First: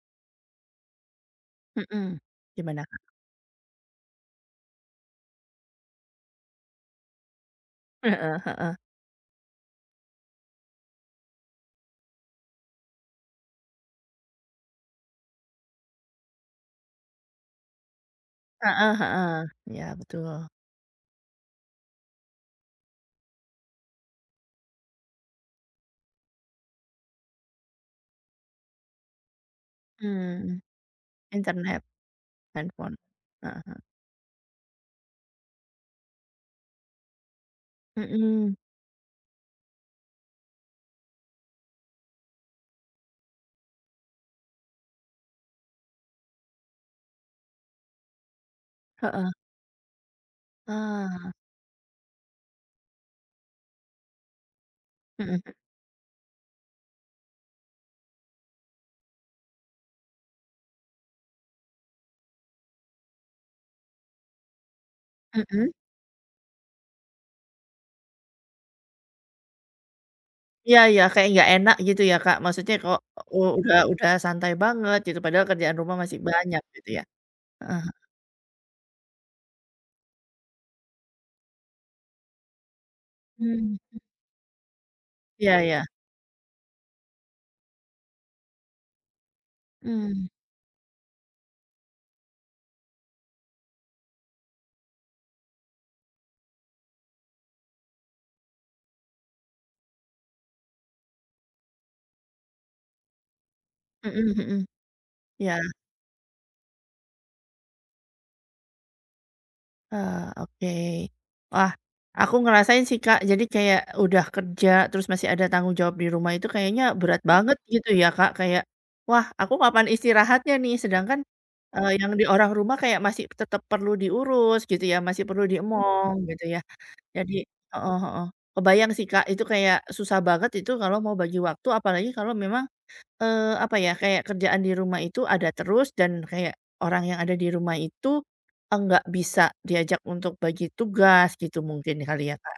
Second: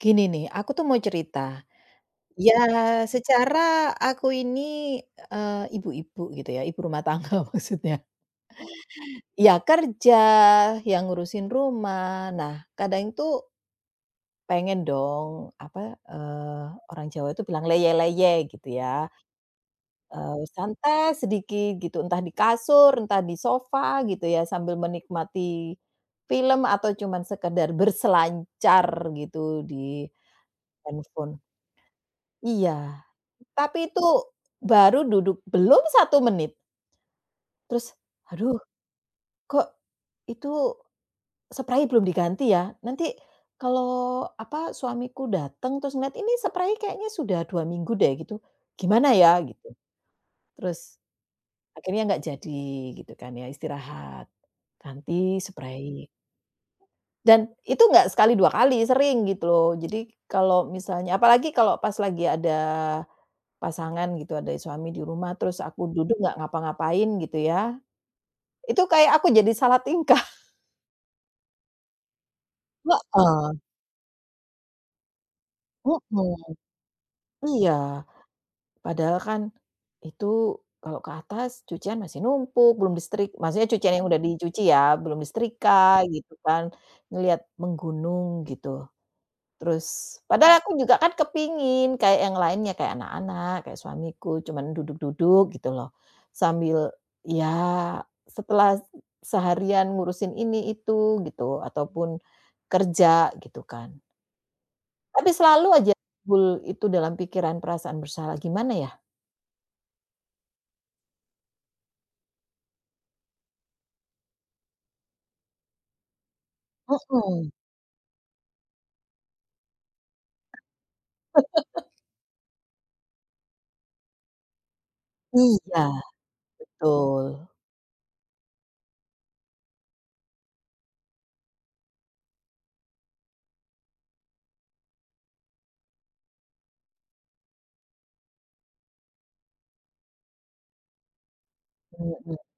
Gini nih, aku tuh mau cerita. Mhm. Iya, Gimana Kak? secara aku ini, eee, ibu-ibu gitu ya, ibu rumah tangga maksudnya. Heeh heeh. Ya kerja, ya ngurusin rumah. Nah, kadang itu pengen dong, apa, eee, orang Jawa itu bilang leyeh-leyeh gitu Heeh ya, heeh, iya eee, betul. santai sedikit gitu, entah di kasur, entah di sofa gitu ya, sambil menikmati, film atau cuman sekedar berselancar gitu di Mmm. handphone. Internet, handphone. Iya. Heeh heeh. Tapi itu, baru duduk belum 1 menit terus, Mhm. "Aduh, kok, itu sprei belum diganti ya? Nanti kalau apa, suamiku datang terus ngelihat, ini sprei kayaknya sudah 2 minggu deh gitu, gimana Heeh. ya?" gitu. Terus, Ah. akhirnya nggak jadi gitu kan ya istirahat, ganti Mhm. sprei. Dan itu enggak sekali, 2 kali, sering gitu loh. Jadi kalau misalnya apalagi kalau pas lagi ada, pasangan gitu, ada suami di rumah terus Mhm. aku duduk nggak ngapa-ngapain gitu ya, itu kayak aku jadi salah tingkah. Iya iya, kayak nggak enak gitu ya, Kak. Maksudnya kok, u Heeh. udah udah santai banget gitu, padahal kerjaan rumah masih Mhm. banyak gitu ya? Iya. Heeh. Padahal kan, itu kalau ke atas cucian masih numpuk belum distrik maksudnya cucian Mhm. yang udah dicuci ya, belum Iya disetrika iya. gitu kan, ngelihat menggunung gitu. Terus, Mmm. padahal aku juga kan kepingin kayak yang lainnya kayak anak-anak, kayak suamiku, cuman duduk-duduk gitu loh. Sambil ya, setelah seharian ngurusin ini itu gitu, ataupun, kerja gitu kan? Mhm mhm. Tapi Iya. selalu aja timbul itu dalam pikiran perasaan bersalah, gimana ya? Ah, oke. Wah. Aku ngerasain sih Kak, jadi kayak udah kerja terus masih ada tanggung jawab di rumah itu kayaknya berat Heeh. banget gitu ya Kak, kayak, "Wah, aku kapan istirahatnya nih?" Sedangkan, eee, yang di orang rumah kayak masih tetap perlu diurus, gitu ya, masih perlu Iya. diemong gitu ya. Jadi Betul. heeh heeh, kebayang sih Kak itu kayak susah banget itu kalau mau bagi waktu, apalagi kalau memang, eee, apa ya, kayak kerjaan di rumah itu ada terus dan kayak orang yang ada di rumah itu, enggak bisa diajak untuk bagi tugas gitu mungkin Mhm kali ya, mhm. Kak.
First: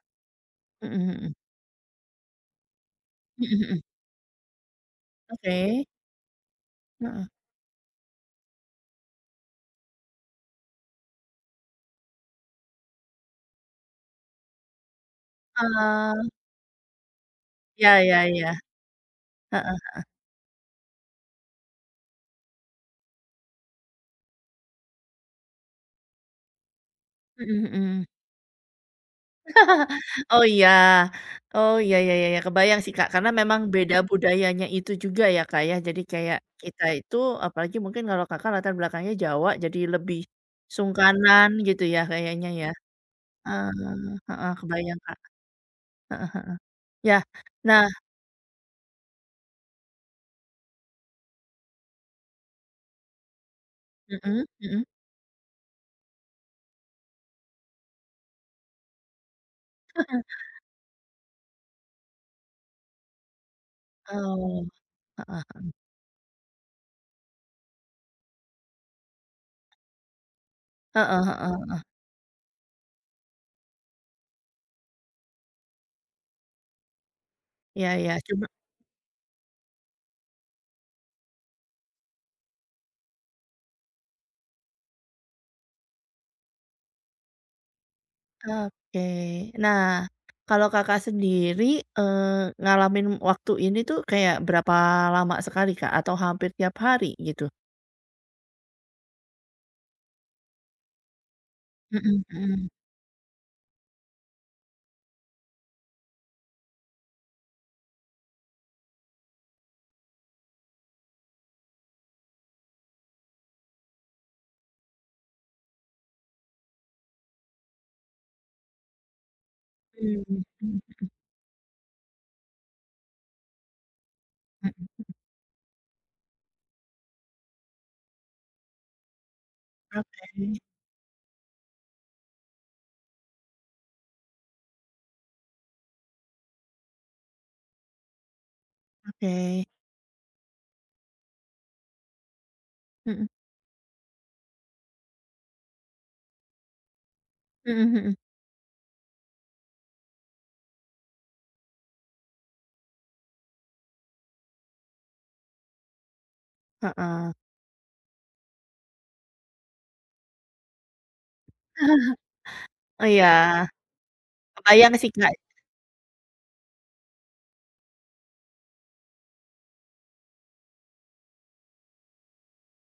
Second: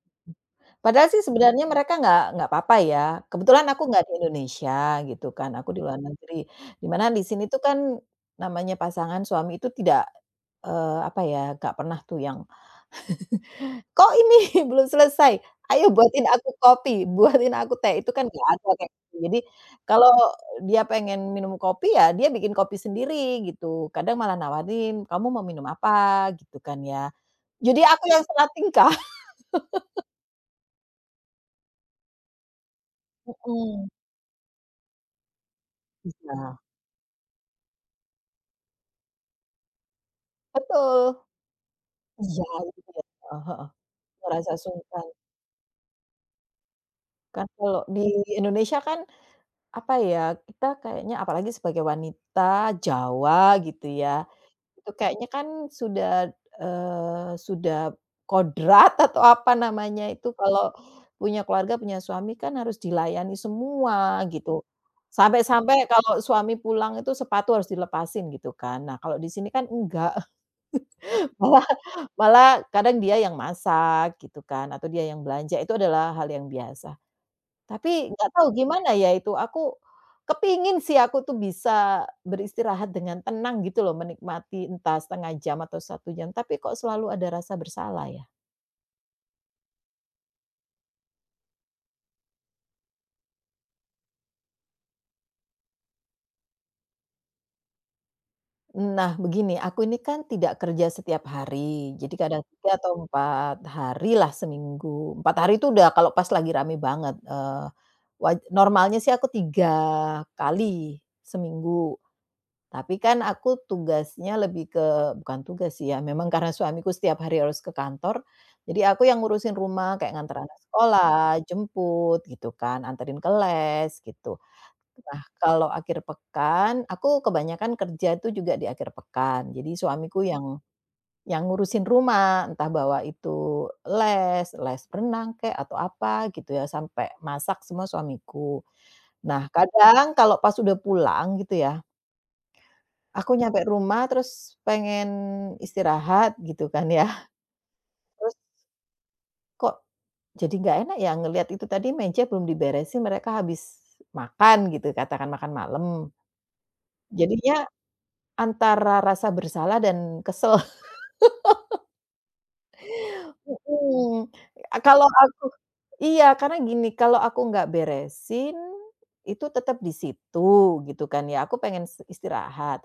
Mhm Padahal sih mhm. sebenarnya mereka nggak nggak apa-apa ya, Mhm kebetulan mhm. aku nggak di Indonesia gitu kan, aku di Oke. luar negeri, di mana di Heeh. sini tuh kan, namanya pasangan suami itu tidak, eee, apa ya, nggak pernah tuh yang, "Kok ini belum selesai? Ayo buatin Eh. aku kopi, buatin aku Ya teh." Itu kan ya nggak ya. ada, kayak gitu. Jadi, Heeh heeh. kalau dia pengen minum kopi ya, dia bikin kopi sendiri gitu. Kadang malah nawarin, "Kamu mau minum apa?" Gitu kan ya. Mhm Jadi aku mhm. yang salah tingkah. Oh iya Oh iya ya ya ya, kebayang sih, Kak, karena memang Mhm. beda budayanya itu juga ya, Kak, ya. Jadi kayak Iya. kita itu, apalagi mungkin kalau Kakak latar belakangnya Jawa, jadi lebih, Betul. sungkanan gitu ya Iya, kayaknya ya. [unintelligible] heeh heeh. Eee, heeh, Ngerasa kebayang, sungkan. Kak. Heeh heeh. Ya, Kan kalau nah di Indonesia kan. Apa ya, kita kayaknya apalagi sebagai wanita Jawa gitu ya. Mhm, mhm. Itu kayaknya kan sudah, eee, sudah, kodrat atau apa namanya itu kalau, punya keluarga punya suami kan harus dilayani semua, gitu. Oh. Heeh heeh. Sampai-sampai kalau suami pulang itu sepatu harus dilepasin gitu kan. Nah, kalau di sini kan enggak. Heeh heeh Malah heeh. malah kadang dia yang masak gitu kan, atau dia yang belanja itu adalah hal yang biasa. Iya Tapi iya, nggak cuma tahu gimana ya itu, aku, kepingin sih aku tuh bisa beristirahat dengan tenang gitu loh menikmati entah 1/2 jam atau 1 jam tapi kok selalu ada rasa bersalah ya? Oke, nah, kalau Kakak sendiri, eee, ngalamin waktu ini tuh kayak berapa lama sekali Kak, atau hampir tiap hari gitu? Nah, begini, aku ini kan tidak kerja setiap hari, jadi Heeh kadang heeh. 3 atau 4 harilah seminggu, 4 hari itu udah kalau pas lagi rame banget, eee, waj normalnya sih aku 3 kali seminggu. Tapi kan aku tugasnya lebih ke bukan tugas sih ya, memang karena suamiku setiap hari harus ke kantor, jadi aku yang ngurusin rumah, kayak Hmm, nganter anak heeh heeh. sekolah, jemput gitu kan, antarin ke les, gitu. Heeh. Nah, kalau akhir pekan, aku kebanyakan kerja tuh juga di akhir pekan. Jadi suamiku yang Oke. yang ngurusin rumah, entah bawa itu les, les renang kek atau apa gitu ya, sampai masak semua suamiku. Nah, Oke. kadang kalau pas udah pulang gitu ya Heeh. aku nyampe rumah terus pengen istirahat gitu kan ya. Heeh heeh. Terus kok jadi nggak enak ya ngelihat itu tadi meja belum diberesin, mereka habis makan gitu, katakan makan malam. Heeh. Jadinya, antara rasa bersalah dan kesel. Oh iya, Heeh. kebayang Kalau sih Kak. aku iya, karena gini, kalau aku nggak beresin, itu tetap di situ gitu kan ya, aku pengen s istirahat.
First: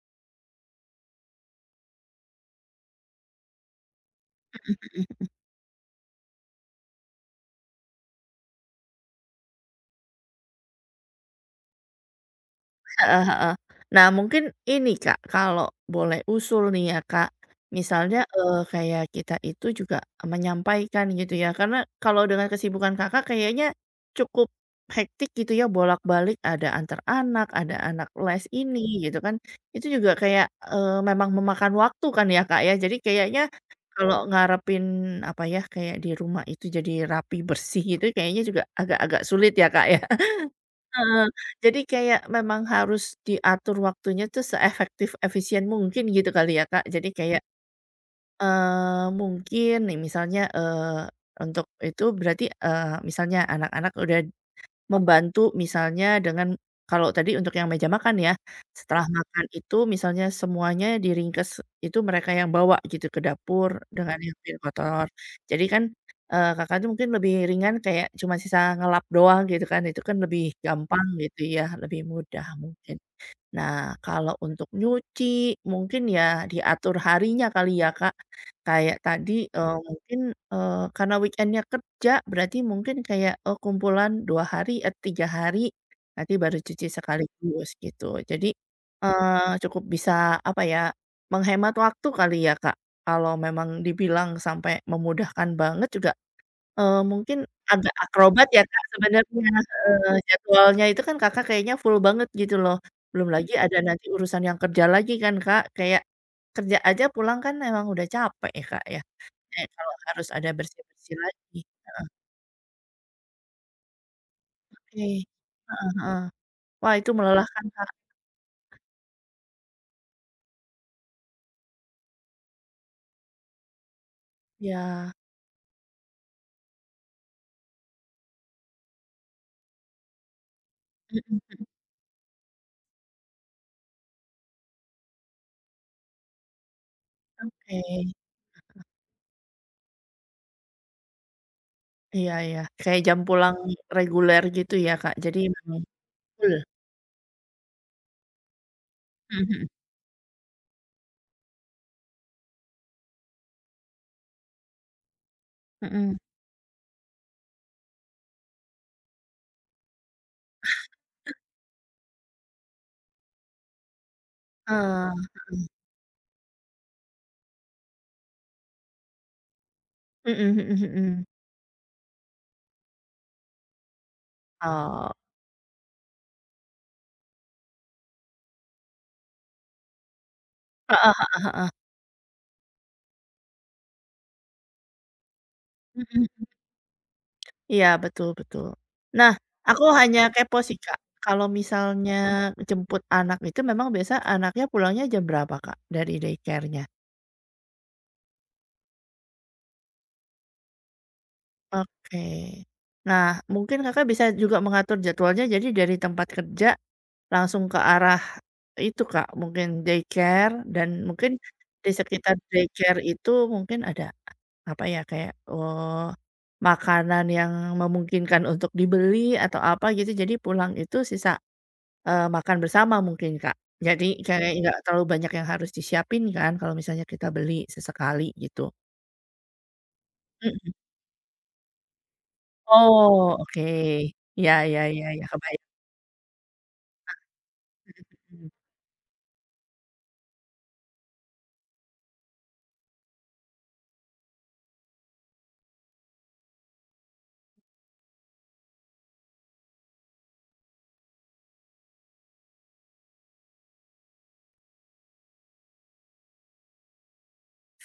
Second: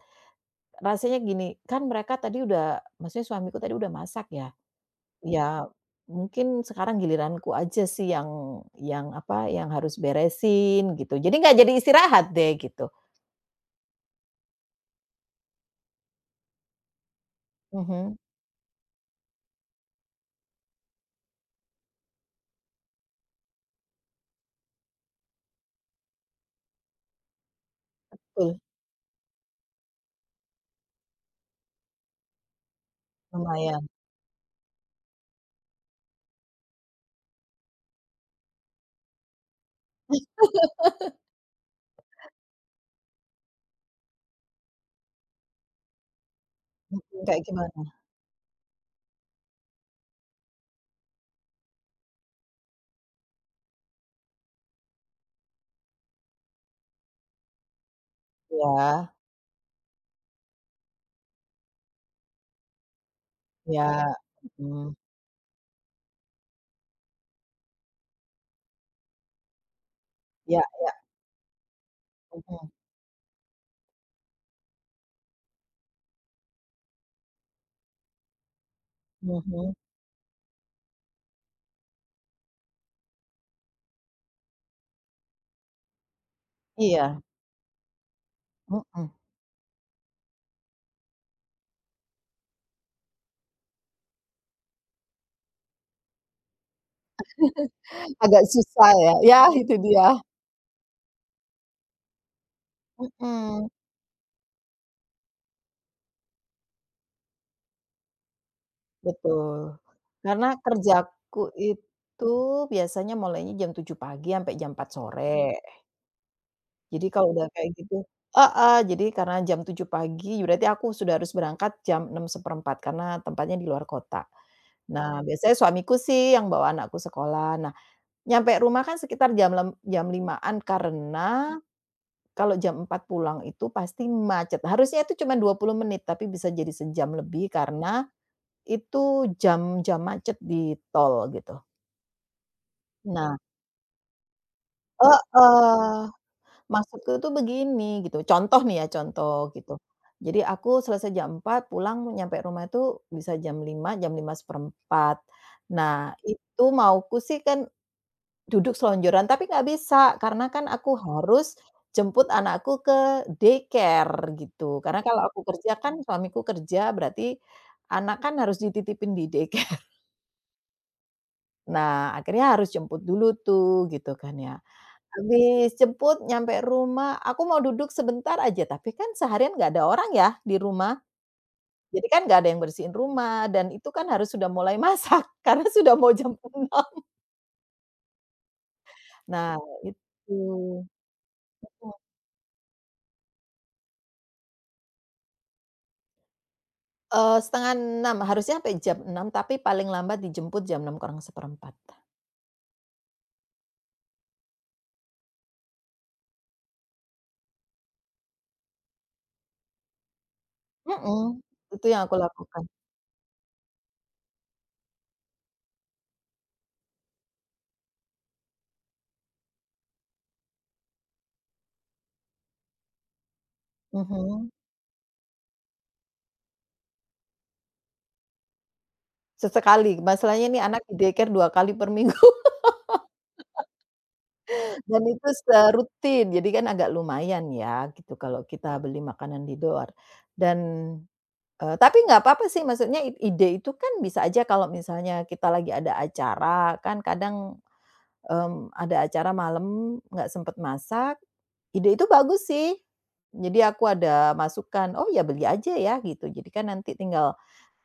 Rasanya gini, kan mereka tadi udah maksudnya suamiku tadi udah masak ya, Heeh heeh heeh. iya mungkin sekarang giliranku aja sih yang yang apa, yang harus beresin, gitu. Jadi nggak jadi istirahat deh gitu. Heeh heeh. Nah mungkin ini Kak kalau boleh usul nih ya Kak. Mhm. Misalnya, eee, kayak kita itu juga menyampaikan gitu ya, karena kalau dengan kesibukan Kakak kayaknya, cukup, hectic gitu ya bolak-balik ada antar anak, ada anak les Betul. ini gitu kan. Itu juga kayak, eee, memang memakan waktu kan ya Kak ya. Jadi kayaknya, Lumayan. kalau ngarepin apa ya, kayak di rumah itu jadi rapi, bersih itu kayaknya juga agak-agak sulit ya Kak ya. Heeh, jadi kayak memang harus diatur waktunya tuh seefektif efisien mungkin gitu kali ya, Kak. Jadi Heeh, kayak, kayak gimana? eee, mungkin nih misalnya, eee, untuk itu berarti, eee, misalnya anak-anak udah, membantu misalnya dengan kalau tadi untuk yang meja makan ya, setelah Iya. makan itu misalnya semuanya diringkes, itu mereka yang bawa gitu ke dapur, Iya. dengan yang piring Heeh. kotor. Jadi kan, eee, Kakak itu mungkin lebih ringan kayak cuma sisa ngelap doang gitu kan, itu kan lebih Iya iya. gampang gitu ya, lebih mudah Heeh. mungkin. Nah, kalau untuk nyuci mungkin ya diatur harinya kali ya, Kak. Kayak tadi, Heeh. eee, mungkin, eee, karena weekend-nya kerja berarti mungkin kayak, oh, kumpulan 2 hari, eee, 3 hari, nanti baru cuci Iya. sekaligus gitu. Jadi, Heeh. eee, cukup bisa apa ya, menghemat waktu kali ya Kak, kalau memang dibilang sampai memudahkan banget juga, eee, mungkin agak Agak akrobat ya Kak susah ya, sebenarnya, ya itu heeh, dia. jadwalnya itu kan Kakak kayaknya full banget gitu loh. Belum lagi Heeh. ada nanti urusan yang kerja lagi kan Kak kayak, kerja aja pulang kan emang udah capek ya Kak ya, kayak Betul. kalau harus Karena ada bersih-bersih kerjaku lagi, heeh. itu biasanya mulainya jam 7.00 pagi sampai jam 4.00 Oke. sore. Heeh heeh. Wah Jadi itu kalau udah melelahkan kayak Kak. gitu heeh. Jadi karena jam 7.00 pagi, berarti aku sudah harus berangkat jam 6.15 karena tempatnya di luar kota. Iya. Nah, biasanya suamiku sih yang bawa anakku sekolah. Nah, nyampe rumah kan sekitar jam lem jam 5.00-an Heeh karena, heeh. kalau jam 4.00 pulang itu pasti macet, harusnya itu cuman 20 menit, tapi bisa jadi sejam lebih Oke, karena, heeh. itu jam-jam macet di tol gitu. Iya iya, kayak jam Nah. pulang reguler gitu ya, Kak, jadi memang Heeh full. maksudku tuh begini, gitu, contoh nih ya contoh Mhm. gitu. Jadi, aku selesai jam 4:00, pulang nyampe rumah itu bisa jam 5:00, jam 5:15. Nah, Mhm. itu mauku sih kan duduk selonjoran, tapi nggak bisa, karena kan aku harus jemput anakku ke daycare gitu. Karena Heeh, kalau aku heeh. kerja kan suamiku kerja, berarti anak kan harus dititipin di daycare. Mhm mhm mhm. Nah, akhirnya harus jemput dulu tuh, gitu kan ya. Oh. Habis jemput nyampe rumah, aku mau duduk sebentar aja, tapi kan seharian nggak ada orang ya di rumah. Heeh heeh heeh. Jadi kan nggak ada yang bersihin rumah dan itu kan harus sudah mulai masak karena sudah Mhm mau jam mhm. 6:00. Iya, betul betul. Nah, Nah aku itu hanya kepo sih, Kak. Heeh. Kalau misalnya jemput anak itu memang biasanya anaknya pulangnya jam berapa, Kak, dari daycare-nya? Eee, 5:30 harusnya sampai jam 6:00 tapi paling lambat dijemput jam 5:45. Oke. Nah, mungkin, Kakak, bisa juga mengatur jadwalnya jadi dari tempat kerja, langsung ke arah itu, Kak, mungkin daycare dan mungkin Mhm. Itu di yang aku sekitar lakukan. daycare itu mungkin ada apa ya, kayak, eee, makanan yang memungkinkan untuk dibeli atau apa gitu, jadi pulang itu sisa eee, makan bersama mungkin, Kak. Jadi Mhm. kayak enggak terlalu banyak yang harus disiapin kan kalau misalnya kita beli, sesekali gitu. Sesekali, masalahnya nih Mhm. anak di daycare 2 kali per minggu. Oh, oke. Iya iya Dan iya iya, itu se kebayang. rutin, jadi kan agak Ah, lumayan ya gitu mhm kalau mhm. kita beli makanan di luar dan, eee, tapi nggak apa-apa sih, maksudnya i ide itu kan bisa aja kalau misalnya kita lagi ada acara kan kadang, mmm, ada acara malam, nggak sempet masak. Ide itu bagus sih. Jadi aku ada masukan, "Oh ya beli aja ya," gitu. Jadi kan nanti tinggal,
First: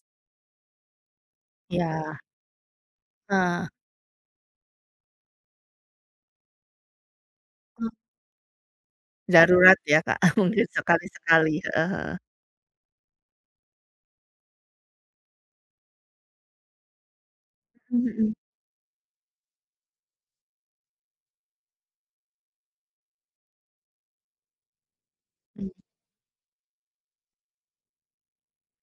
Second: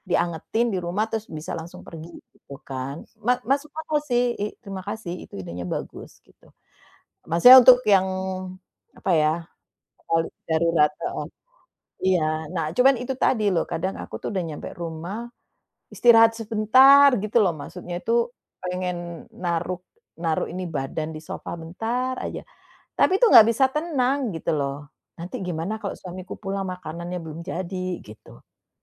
diangetin di rumah terus bisa langsung pergi Iya. gitu kan. Ma masuk Heeh. akal sih. Ih, terima kasih itu idenya bagus gitu. Maksudnya untuk Mmm. yang, apa ya, Darurat ya, Kak, kalau mungkin darurat heeh. sekali-sekali heeh heeh. Iya, nah cuman itu tadi loh, kadang aku tuh udah nyampe rumah, istirahat sebentar gitu loh maksudnya Mhm itu, mhm. pengen naruh naruh ini badan di sofa bentar aja. Tapi itu nggak bisa tenang gitu loh. Nanti gimana Mhm. kalau suamiku pulang makanannya belum jadi gitu,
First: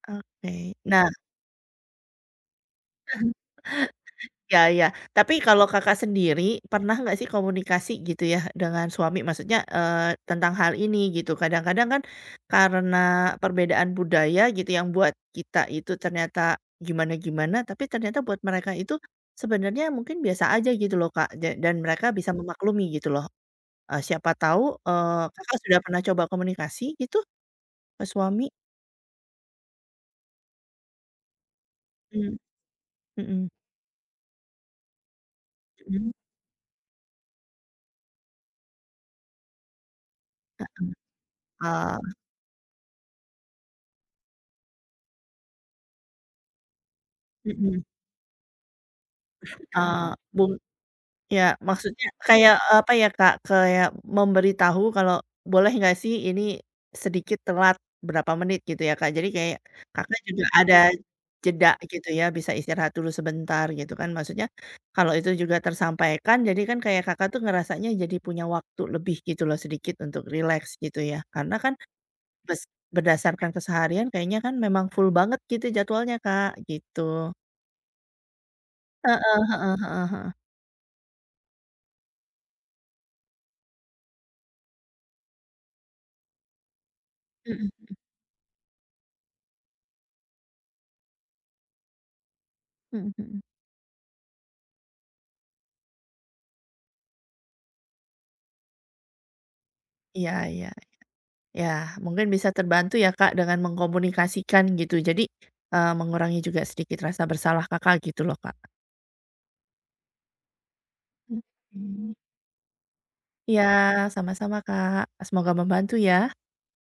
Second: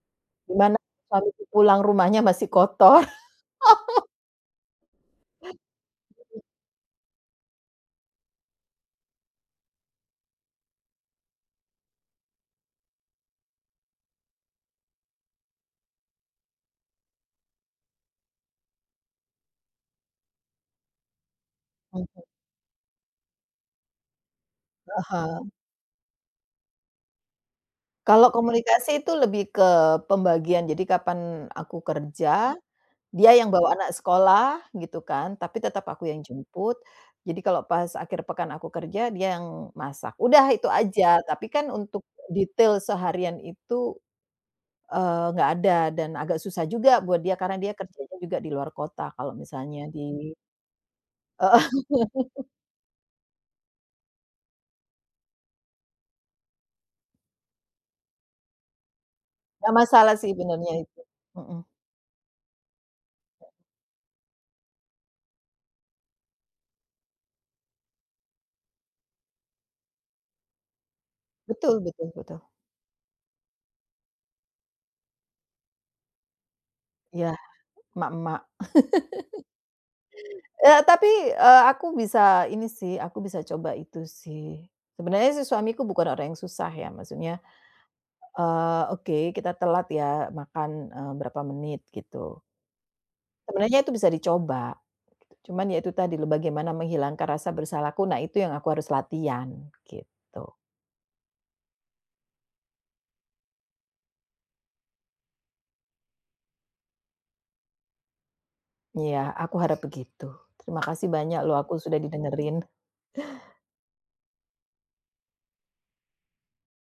Oke, gimana nah suamiku pulang rumahnya masih kotor. Iya iya. Tapi kalau Kakak Mhm. sendiri pernah nggak sih komunikasi gitu ya dengan suami maksudnya, eee, tentang hal ini gitu kadang-kadang kan, karena perbedaan budaya gitu yang buat kita itu ternyata gimana-gimana tapi ternyata buat mereka itu, sebenarnya mungkin biasa aja gitu loh, Kak ja dan mereka Mhm. bisa memaklumi gitu loh. Eee, siapa tahu, Ah eee, hah. Kakak sudah pernah coba komunikasi gitu? Ke Kalau suami? komunikasi itu lebih ke pembagian, jadi kapan aku Mmm. kerja, dia yang Mhm. bawa anak sekolah gitu kan, tapi tetap aku Mhm. yang jemput. Jadi kalau pas akhir pekan aku kerja, dia yang masak. Udah itu aja, tapi kan Heeh. untuk Oh. detail seharian itu, eee, nggak ada dan agak susah juga buat dia karena dia Mhm. kerjanya juga di luar kota kalau misalnya Eee, di bung ya, Heeh. maksudnya kayak, eee, apa ya, Kak, kayak memberitahu kalau, boleh nggak sih ini, sedikit telat berapa menit gitu ya Kak, jadi kayak, Gak masalah Kakak sih juga benernya ada itu. Mhm. jeda gitu ya, bisa istirahat dulu sebentar gitu kan. Maksudnya, kalau itu juga tersampaikan, jadi kan kayak Kakak tuh ngerasanya jadi punya waktu lebih gitu loh sedikit untuk rileks gitu ya. Karena kan, Betul betul betul. bes berdasarkan keseharian kayaknya kan memang full banget gitu jadwalnya Kak, gitu. Iya. Mak-mak. Heeh heeh heeh heeh. Eee, tapi, eee, aku bisa ini sih, aku bisa coba itu sih. Sebenarnya si suamiku bukan orang yang susah ya, maksudnya Mhm mhm. eee, "Oke, kita telat ya makan," eee, "berapa menit," gitu. Mhm mhm. Sebenarnya itu bisa dicoba, cuman ya itu tadi loh, bagaimana menghilangkan rasa bersalahku. Nah itu yang aku harus latihan, Iya iya gitu. iya. Ya, mungkin bisa terbantu ya, Kak dengan mengkomunikasikan gitu. Jadi, eee, mengurangi juga sedikit rasa bersalah Kakak gitu loh Kak. Iya, aku harap begitu. Terima kasih banyak loh, aku sudah Mhm. didengerin. Iya, sama-sama, Kak. E semoga membantu ya.